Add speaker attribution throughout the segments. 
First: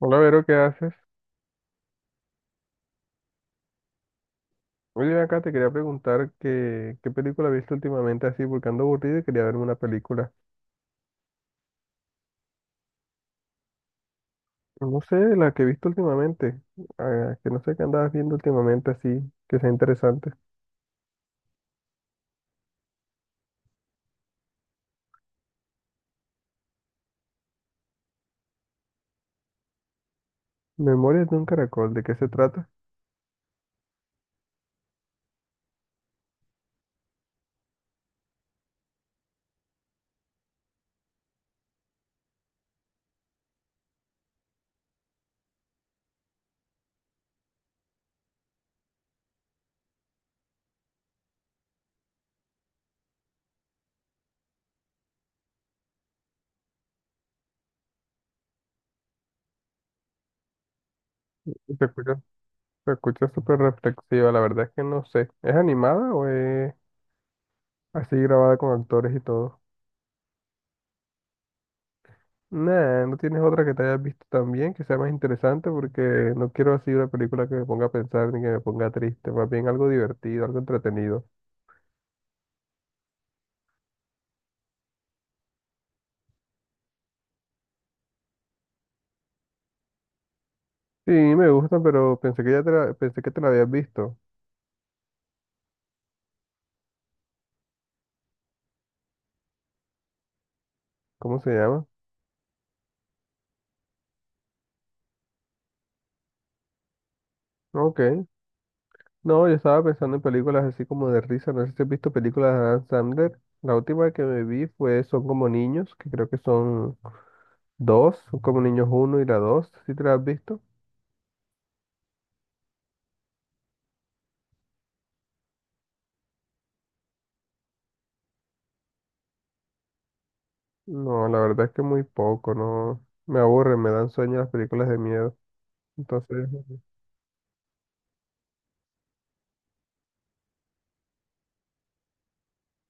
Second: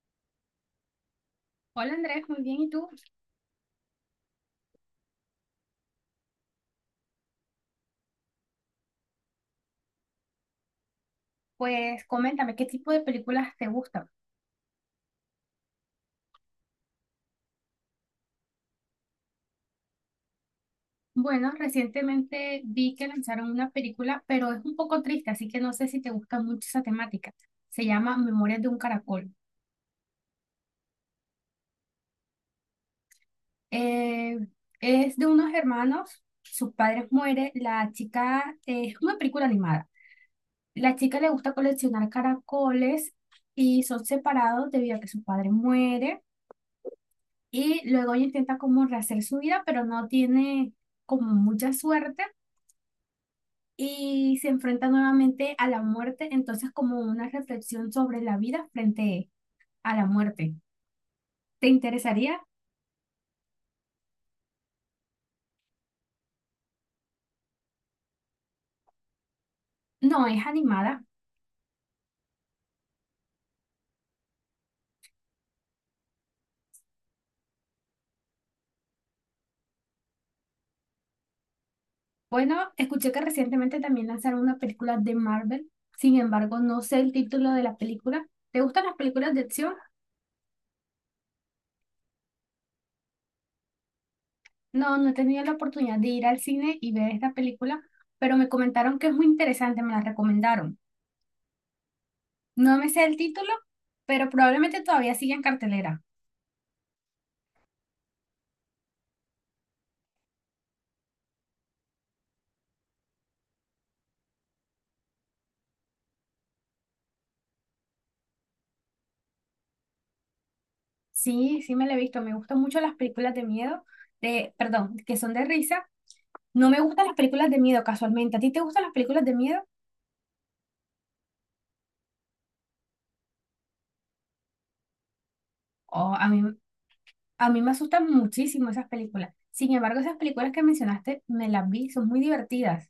Speaker 1: Hola, Vero, ¿qué haces?
Speaker 2: Hola Andrés, muy bien. ¿Y tú?
Speaker 1: Oye, acá te quería preguntar qué película has visto últimamente así, porque ando aburrido y quería verme una película.
Speaker 2: Pues coméntame, ¿qué tipo de películas te gustan?
Speaker 1: No sé, la que he visto últimamente, que no sé qué andabas viendo últimamente así, que sea interesante.
Speaker 2: Bueno, recientemente vi que lanzaron una película, pero es un poco triste, así que no sé si te gusta mucho esa temática. Se llama Memorias de un caracol.
Speaker 1: Memorias de un caracol, ¿de qué se trata?
Speaker 2: Eh, es de unos hermanos, sus padres mueren, la chica, es una película animada. La chica le gusta coleccionar caracoles y son separados debido a que su padre muere y luego ella intenta como rehacer su vida, pero no tiene como mucha suerte y se enfrenta nuevamente a la muerte, entonces como una reflexión sobre la vida frente a la muerte. ¿Te
Speaker 1: Se escucha,
Speaker 2: interesaría?
Speaker 1: se escucha súper reflexiva, la verdad es que no sé. ¿Es animada o es así grabada con actores y todo?
Speaker 2: No, es animada.
Speaker 1: Nah, no tienes otra que te hayas visto también que sea más interesante porque no quiero así una película que me ponga a pensar ni que me ponga triste, más bien algo divertido, algo entretenido.
Speaker 2: Bueno, escuché que recientemente también lanzaron una película de Marvel, sin embargo, no sé el título de la película. ¿Te gustan las películas de acción?
Speaker 1: Sí, me gusta, pero pensé que te la habías visto.
Speaker 2: No, no he tenido la oportunidad de ir al cine y ver esta película, pero me comentaron que es muy interesante, me la recomendaron.
Speaker 1: ¿Cómo se llama?
Speaker 2: No me sé el título, pero probablemente todavía sigue en cartelera.
Speaker 1: Ok. No, yo estaba pensando en películas así como de risa. No sé si has visto películas de Adam Sandler. La última que me vi fue Son como niños, que creo que son dos, Son como niños uno y la dos. ¿Sí te la has visto?
Speaker 2: Sí, sí me la he visto. Me gustan mucho las películas de miedo, de, perdón, que son de risa. No me gustan las películas de miedo casualmente. ¿A ti te gustan las películas de miedo?
Speaker 1: No, la verdad es que muy poco, no. Me aburren, me dan sueño las películas de miedo.
Speaker 2: Oh,
Speaker 1: Entonces,
Speaker 2: a mí me asustan muchísimo esas películas. Sin embargo, esas películas que mencionaste me las vi, son muy divertidas.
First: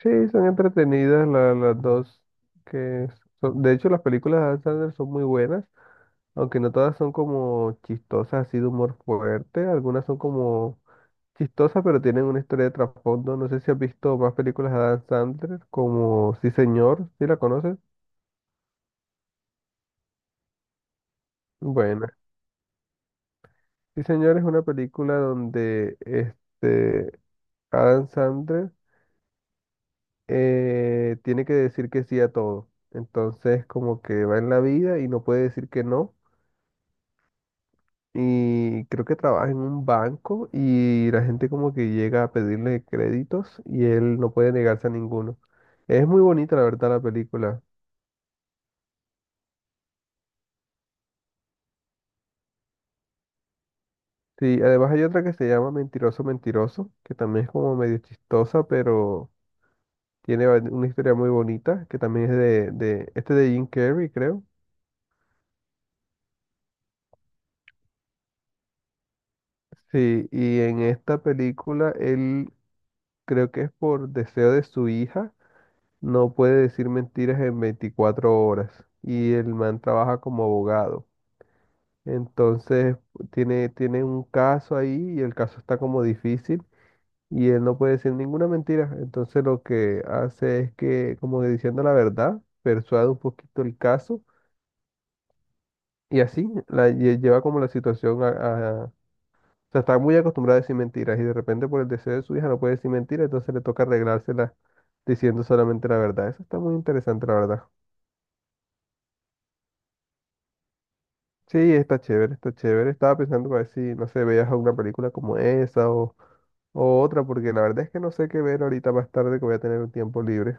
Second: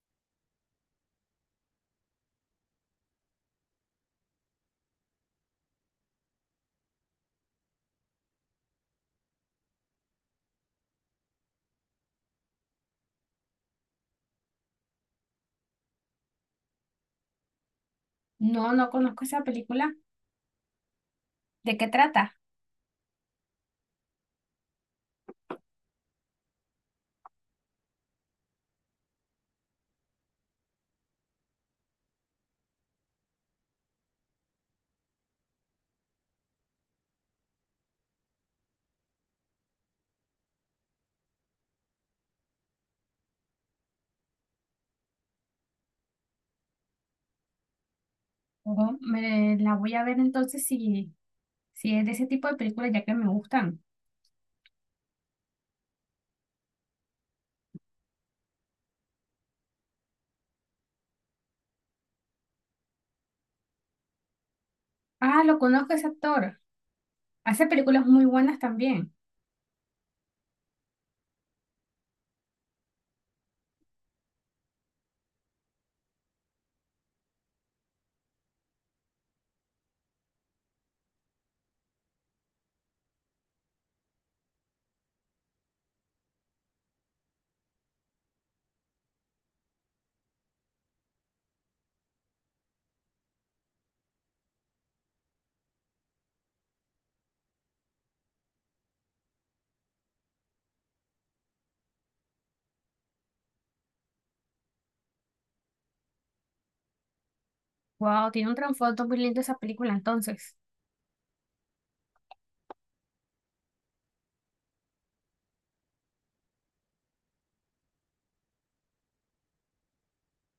Speaker 1: sí, son entretenidas las dos. Que de hecho, las películas de Adam Sandler son muy buenas, aunque no todas son como chistosas, así de humor fuerte. Algunas son como chistosas, pero tienen una historia de trasfondo. No sé si has visto más películas de Adam Sandler, como Sí, señor, ¿sí la conoces?
Speaker 2: No, no conozco esa película. ¿De qué
Speaker 1: Bueno,
Speaker 2: trata?
Speaker 1: Sí, señor es una película donde este Adam Sandler tiene que decir que sí a todo. Entonces, como que va en la vida y no puede decir que no. Y creo que trabaja en un banco y la gente como que llega a pedirle créditos y él no puede negarse a ninguno. Es muy bonita la verdad la película.
Speaker 2: Ojo, me la voy a ver entonces si, si es de ese tipo de películas ya que me gustan.
Speaker 1: Sí, además hay otra que se llama Mentiroso Mentiroso, que también es como medio chistosa, pero tiene una historia muy bonita, que también es de este de Jim Carrey, creo.
Speaker 2: Ah, lo conozco ese actor. Hace películas muy buenas también.
Speaker 1: Sí, y en esta película él creo que es por deseo de su hija, no puede decir mentiras en 24 horas y el man trabaja como abogado. Entonces tiene un caso ahí y el caso está como difícil y él no puede decir ninguna mentira. Entonces lo que hace es que, como que diciendo la verdad, persuade un poquito el caso y así la lleva como la situación o sea, está muy acostumbrada a decir mentiras y de repente por el deseo de su hija no puede decir mentiras, entonces le toca arreglársela diciendo solamente la verdad. Eso está muy interesante, la verdad.
Speaker 2: Wow, tiene un trasfondo muy lindo esa película entonces.
Speaker 1: Sí, está chévere, está chévere. Estaba pensando para ver si, no sé, veías alguna película como esa o... O otra, porque la verdad es que no sé qué ver ahorita más tarde que voy a tener un tiempo libre.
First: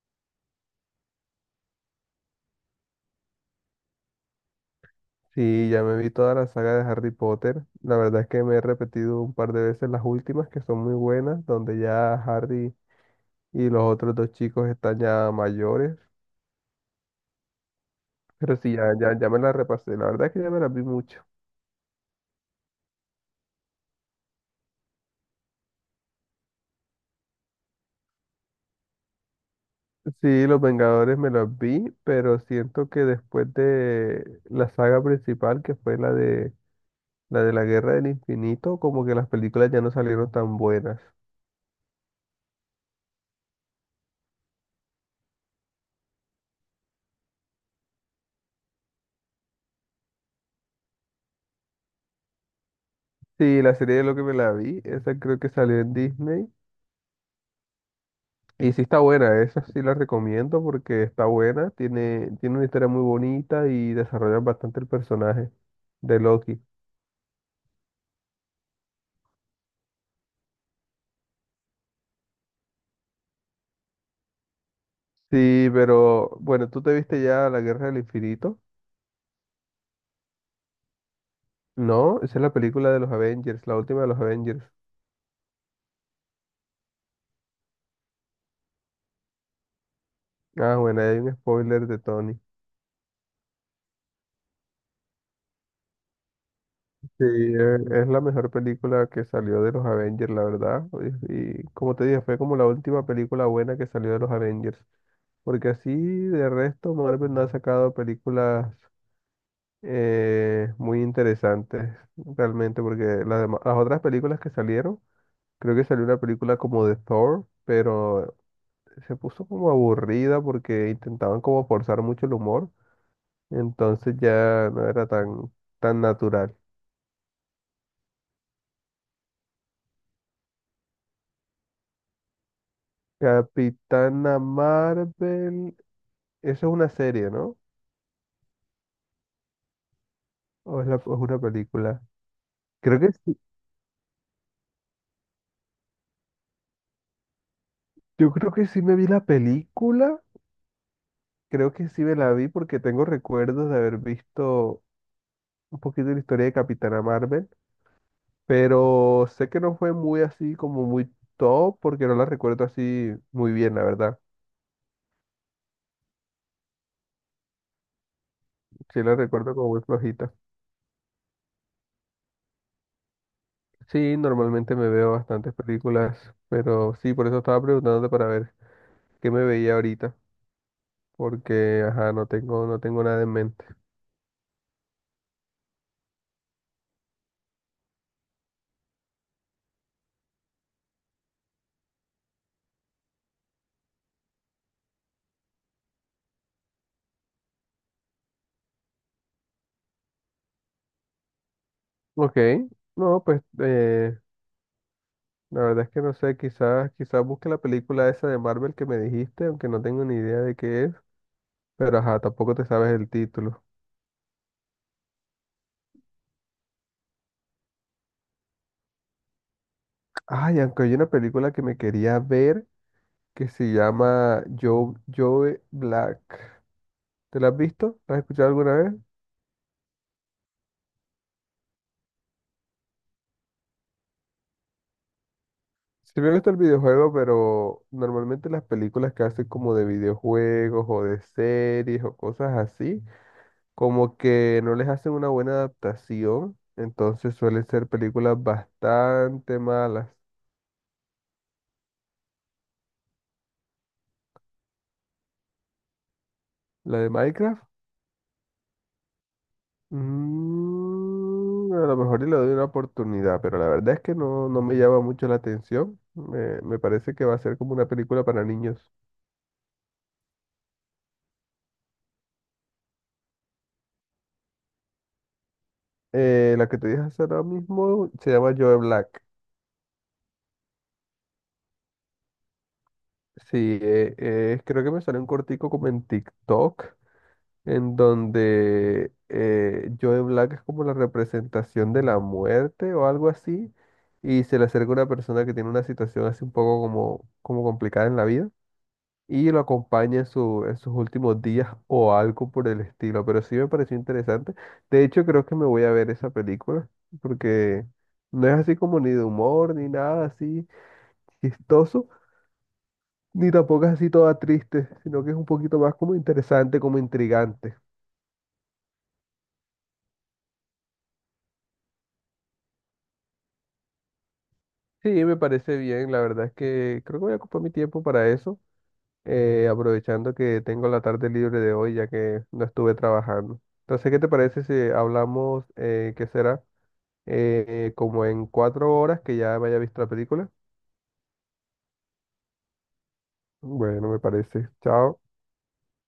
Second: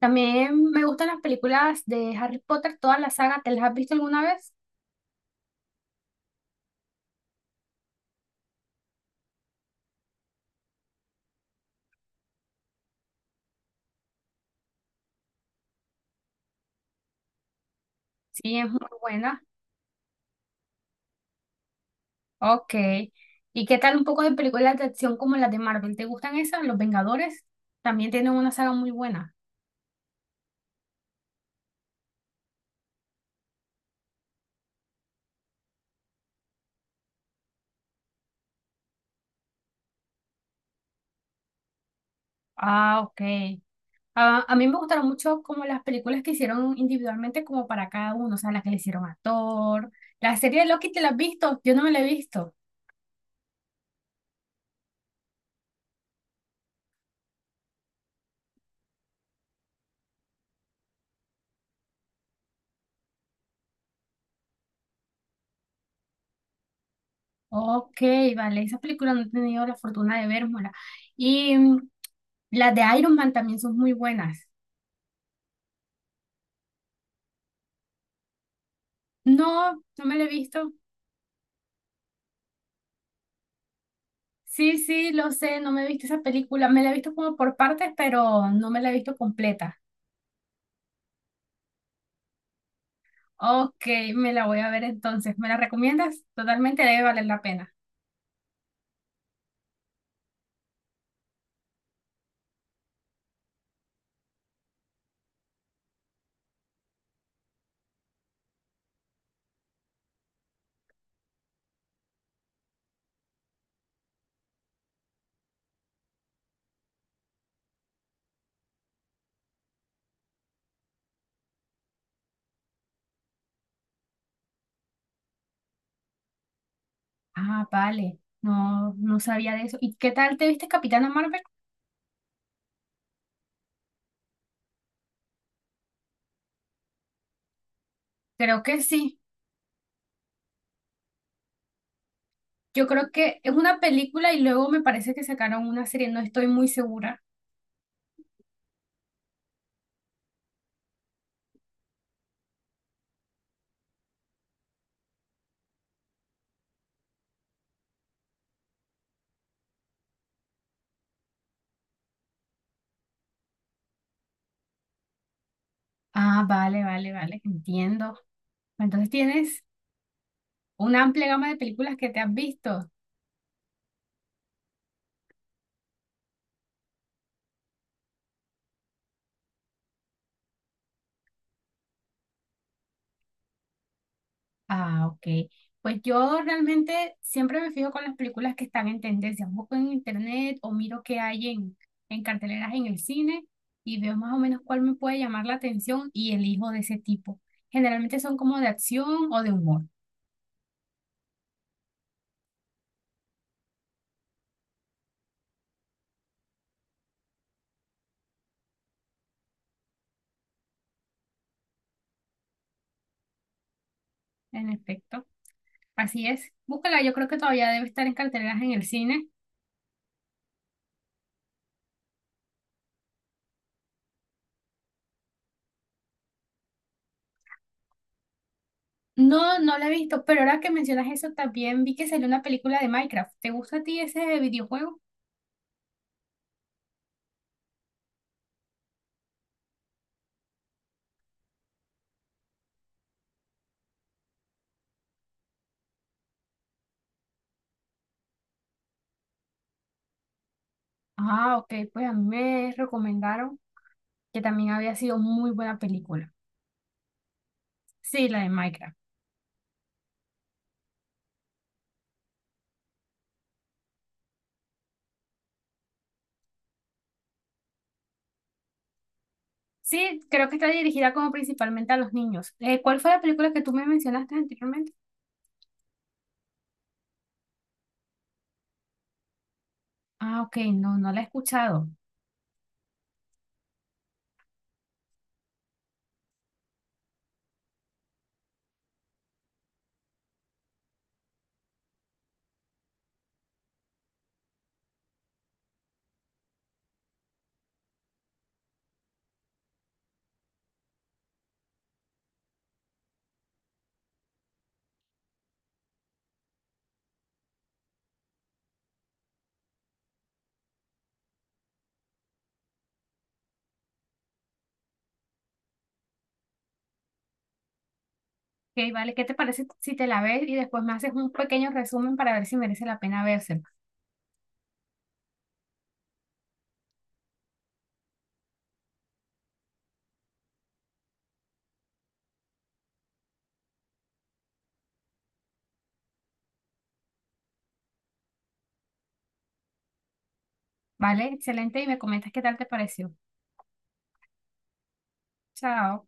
Speaker 2: También me gustan las películas de Harry Potter, toda la saga. ¿Te las has visto alguna vez?
Speaker 1: Sí, ya me vi toda la saga de Harry Potter. La verdad es que me he repetido un par de veces las últimas, que son muy buenas, donde ya Harry y los otros dos chicos están ya mayores.
Speaker 2: Sí,
Speaker 1: Pero
Speaker 2: es
Speaker 1: sí,
Speaker 2: muy
Speaker 1: ya, ya, ya me
Speaker 2: buena.
Speaker 1: las repasé. La verdad es que ya me las vi mucho.
Speaker 2: Ok. ¿Y qué tal un poco de películas de acción como las de Marvel? ¿Te gustan esas? Los Vengadores también tienen una saga muy buena.
Speaker 1: Sí, Los Vengadores me los vi, pero siento que después de la saga principal, que fue la de la Guerra del Infinito, como que las películas ya no salieron tan buenas.
Speaker 2: Ah, ok. Ah, a mí me gustaron mucho como las películas que hicieron individualmente como para cada uno, o sea, las que le hicieron a Thor. La serie de Loki, ¿te la has visto? Yo no me la he visto.
Speaker 1: Sí, la serie de lo que me la vi, esa creo que salió en Disney. Y sí está buena, esa sí la recomiendo porque está buena, tiene una historia muy bonita y desarrollan bastante el personaje de Loki.
Speaker 2: Ok, vale, esas películas no he tenido la fortuna de verlas. Y mm, las de Iron Man también son muy buenas.
Speaker 1: Sí, pero bueno, tú te viste ya La Guerra del Infinito.
Speaker 2: No, no me la he visto.
Speaker 1: No, esa es la película de los Avengers, la última de los Avengers.
Speaker 2: Sí, sí, lo sé, no me he visto esa película. Me la he visto como por partes, pero no me la he visto completa.
Speaker 1: Ah, bueno, ahí hay un spoiler de Tony.
Speaker 2: Ok, me la voy a ver entonces. ¿Me la recomiendas? Totalmente debe
Speaker 1: Sí,
Speaker 2: valer la pena.
Speaker 1: es la mejor película que salió de los Avengers, la verdad. Y como te dije, fue como la última película buena que salió de los Avengers. Porque así de resto Marvel no ha sacado películas muy interesantes realmente, porque las otras películas que salieron, creo que salió una película como de Thor, pero se puso como aburrida porque intentaban como forzar mucho el humor, entonces ya no era tan natural.
Speaker 2: Ah, vale. No, no sabía de eso. ¿Y qué tal te viste Capitana Marvel?
Speaker 1: Capitana Marvel, eso es una serie, ¿no?
Speaker 2: Creo que sí.
Speaker 1: ¿O es una película?
Speaker 2: Yo
Speaker 1: Creo que
Speaker 2: creo
Speaker 1: sí.
Speaker 2: que es una película y luego me parece que sacaron una serie, no estoy muy segura.
Speaker 1: Yo creo que sí me vi la película. Creo que sí me la vi porque tengo recuerdos de haber visto un poquito de la historia de Capitana Marvel, pero sé que no fue muy así como muy top porque no la recuerdo así muy bien, la verdad.
Speaker 2: Ah, vale, vale, vale, entiendo.
Speaker 1: Sí
Speaker 2: Entonces
Speaker 1: la recuerdo
Speaker 2: tienes
Speaker 1: como muy flojita.
Speaker 2: una amplia gama de películas que te has visto.
Speaker 1: Sí, normalmente me veo bastantes películas, pero sí, por eso estaba preguntándote para ver qué me veía ahorita, porque ajá, no tengo nada en mente.
Speaker 2: Ah, ok. Pues yo realmente siempre me fijo con las películas que están en tendencia. Busco en internet o miro qué hay en carteleras en el cine y veo más o menos cuál me puede llamar la atención y elijo de ese tipo. Generalmente son como de acción o de humor,
Speaker 1: Ok, no, pues la verdad es que no sé, quizás busque la película esa de Marvel que me dijiste, aunque no tengo ni idea de qué es. Pero ajá, tampoco te sabes el título.
Speaker 2: en efecto. Así es. Búscala, yo creo que todavía debe estar en carteleras en el cine.
Speaker 1: Ay, aunque hay una película que me quería ver que se llama Joe Black. ¿Te la has visto? ¿La has escuchado alguna vez?
Speaker 2: No, no la he visto, pero ahora que mencionas eso, también vi que salió una película de Minecraft. ¿Te gusta a ti ese videojuego?
Speaker 1: Sí me gusta el videojuego, pero normalmente las películas que hacen como de videojuegos o de series o cosas así, como que no les hacen una buena adaptación, entonces suelen ser películas bastante malas.
Speaker 2: Ah, ok, pues a mí me recomendaron que también había sido muy buena película.
Speaker 1: La de Minecraft.
Speaker 2: Sí, la de Minecraft.
Speaker 1: Mm, a lo mejor y le doy una oportunidad, pero la verdad es que no, no me llama mucho la atención. Me parece que va a ser como una película para niños.
Speaker 2: Sí, creo que está dirigida como principalmente a los niños. ¿Cuál fue la película que tú me mencionaste anteriormente?
Speaker 1: La que te dije hace ahora mismo se llama Joe Black.
Speaker 2: Ah, ok, no, no la he escuchado.
Speaker 1: Sí, creo que me salió un cortico como en TikTok, en donde Joe Black es como la representación de la muerte o algo así, y se le acerca una persona que tiene una situación así un poco como complicada en la vida, y lo acompaña en, en sus últimos días o algo por el estilo. Pero sí me pareció interesante. De hecho, creo que me voy a ver esa película porque no es así como ni de humor, ni nada así chistoso, ni tampoco es así toda triste, sino que es un poquito más como interesante, como intrigante.
Speaker 2: Ok, vale, ¿qué te parece si te la ves y después me haces un pequeño resumen para ver si merece la pena vérsela?
Speaker 1: Sí, me parece bien. La verdad es que creo que voy a ocupar mi tiempo para eso, aprovechando que tengo la tarde libre de hoy ya que no estuve trabajando. Entonces, ¿qué te parece si hablamos, qué será, como en 4 horas que ya me haya visto la película?
Speaker 2: Vale, excelente y me comentas qué tal te pareció.
Speaker 1: Bueno, me parece. Chao.
Speaker 2: Chao.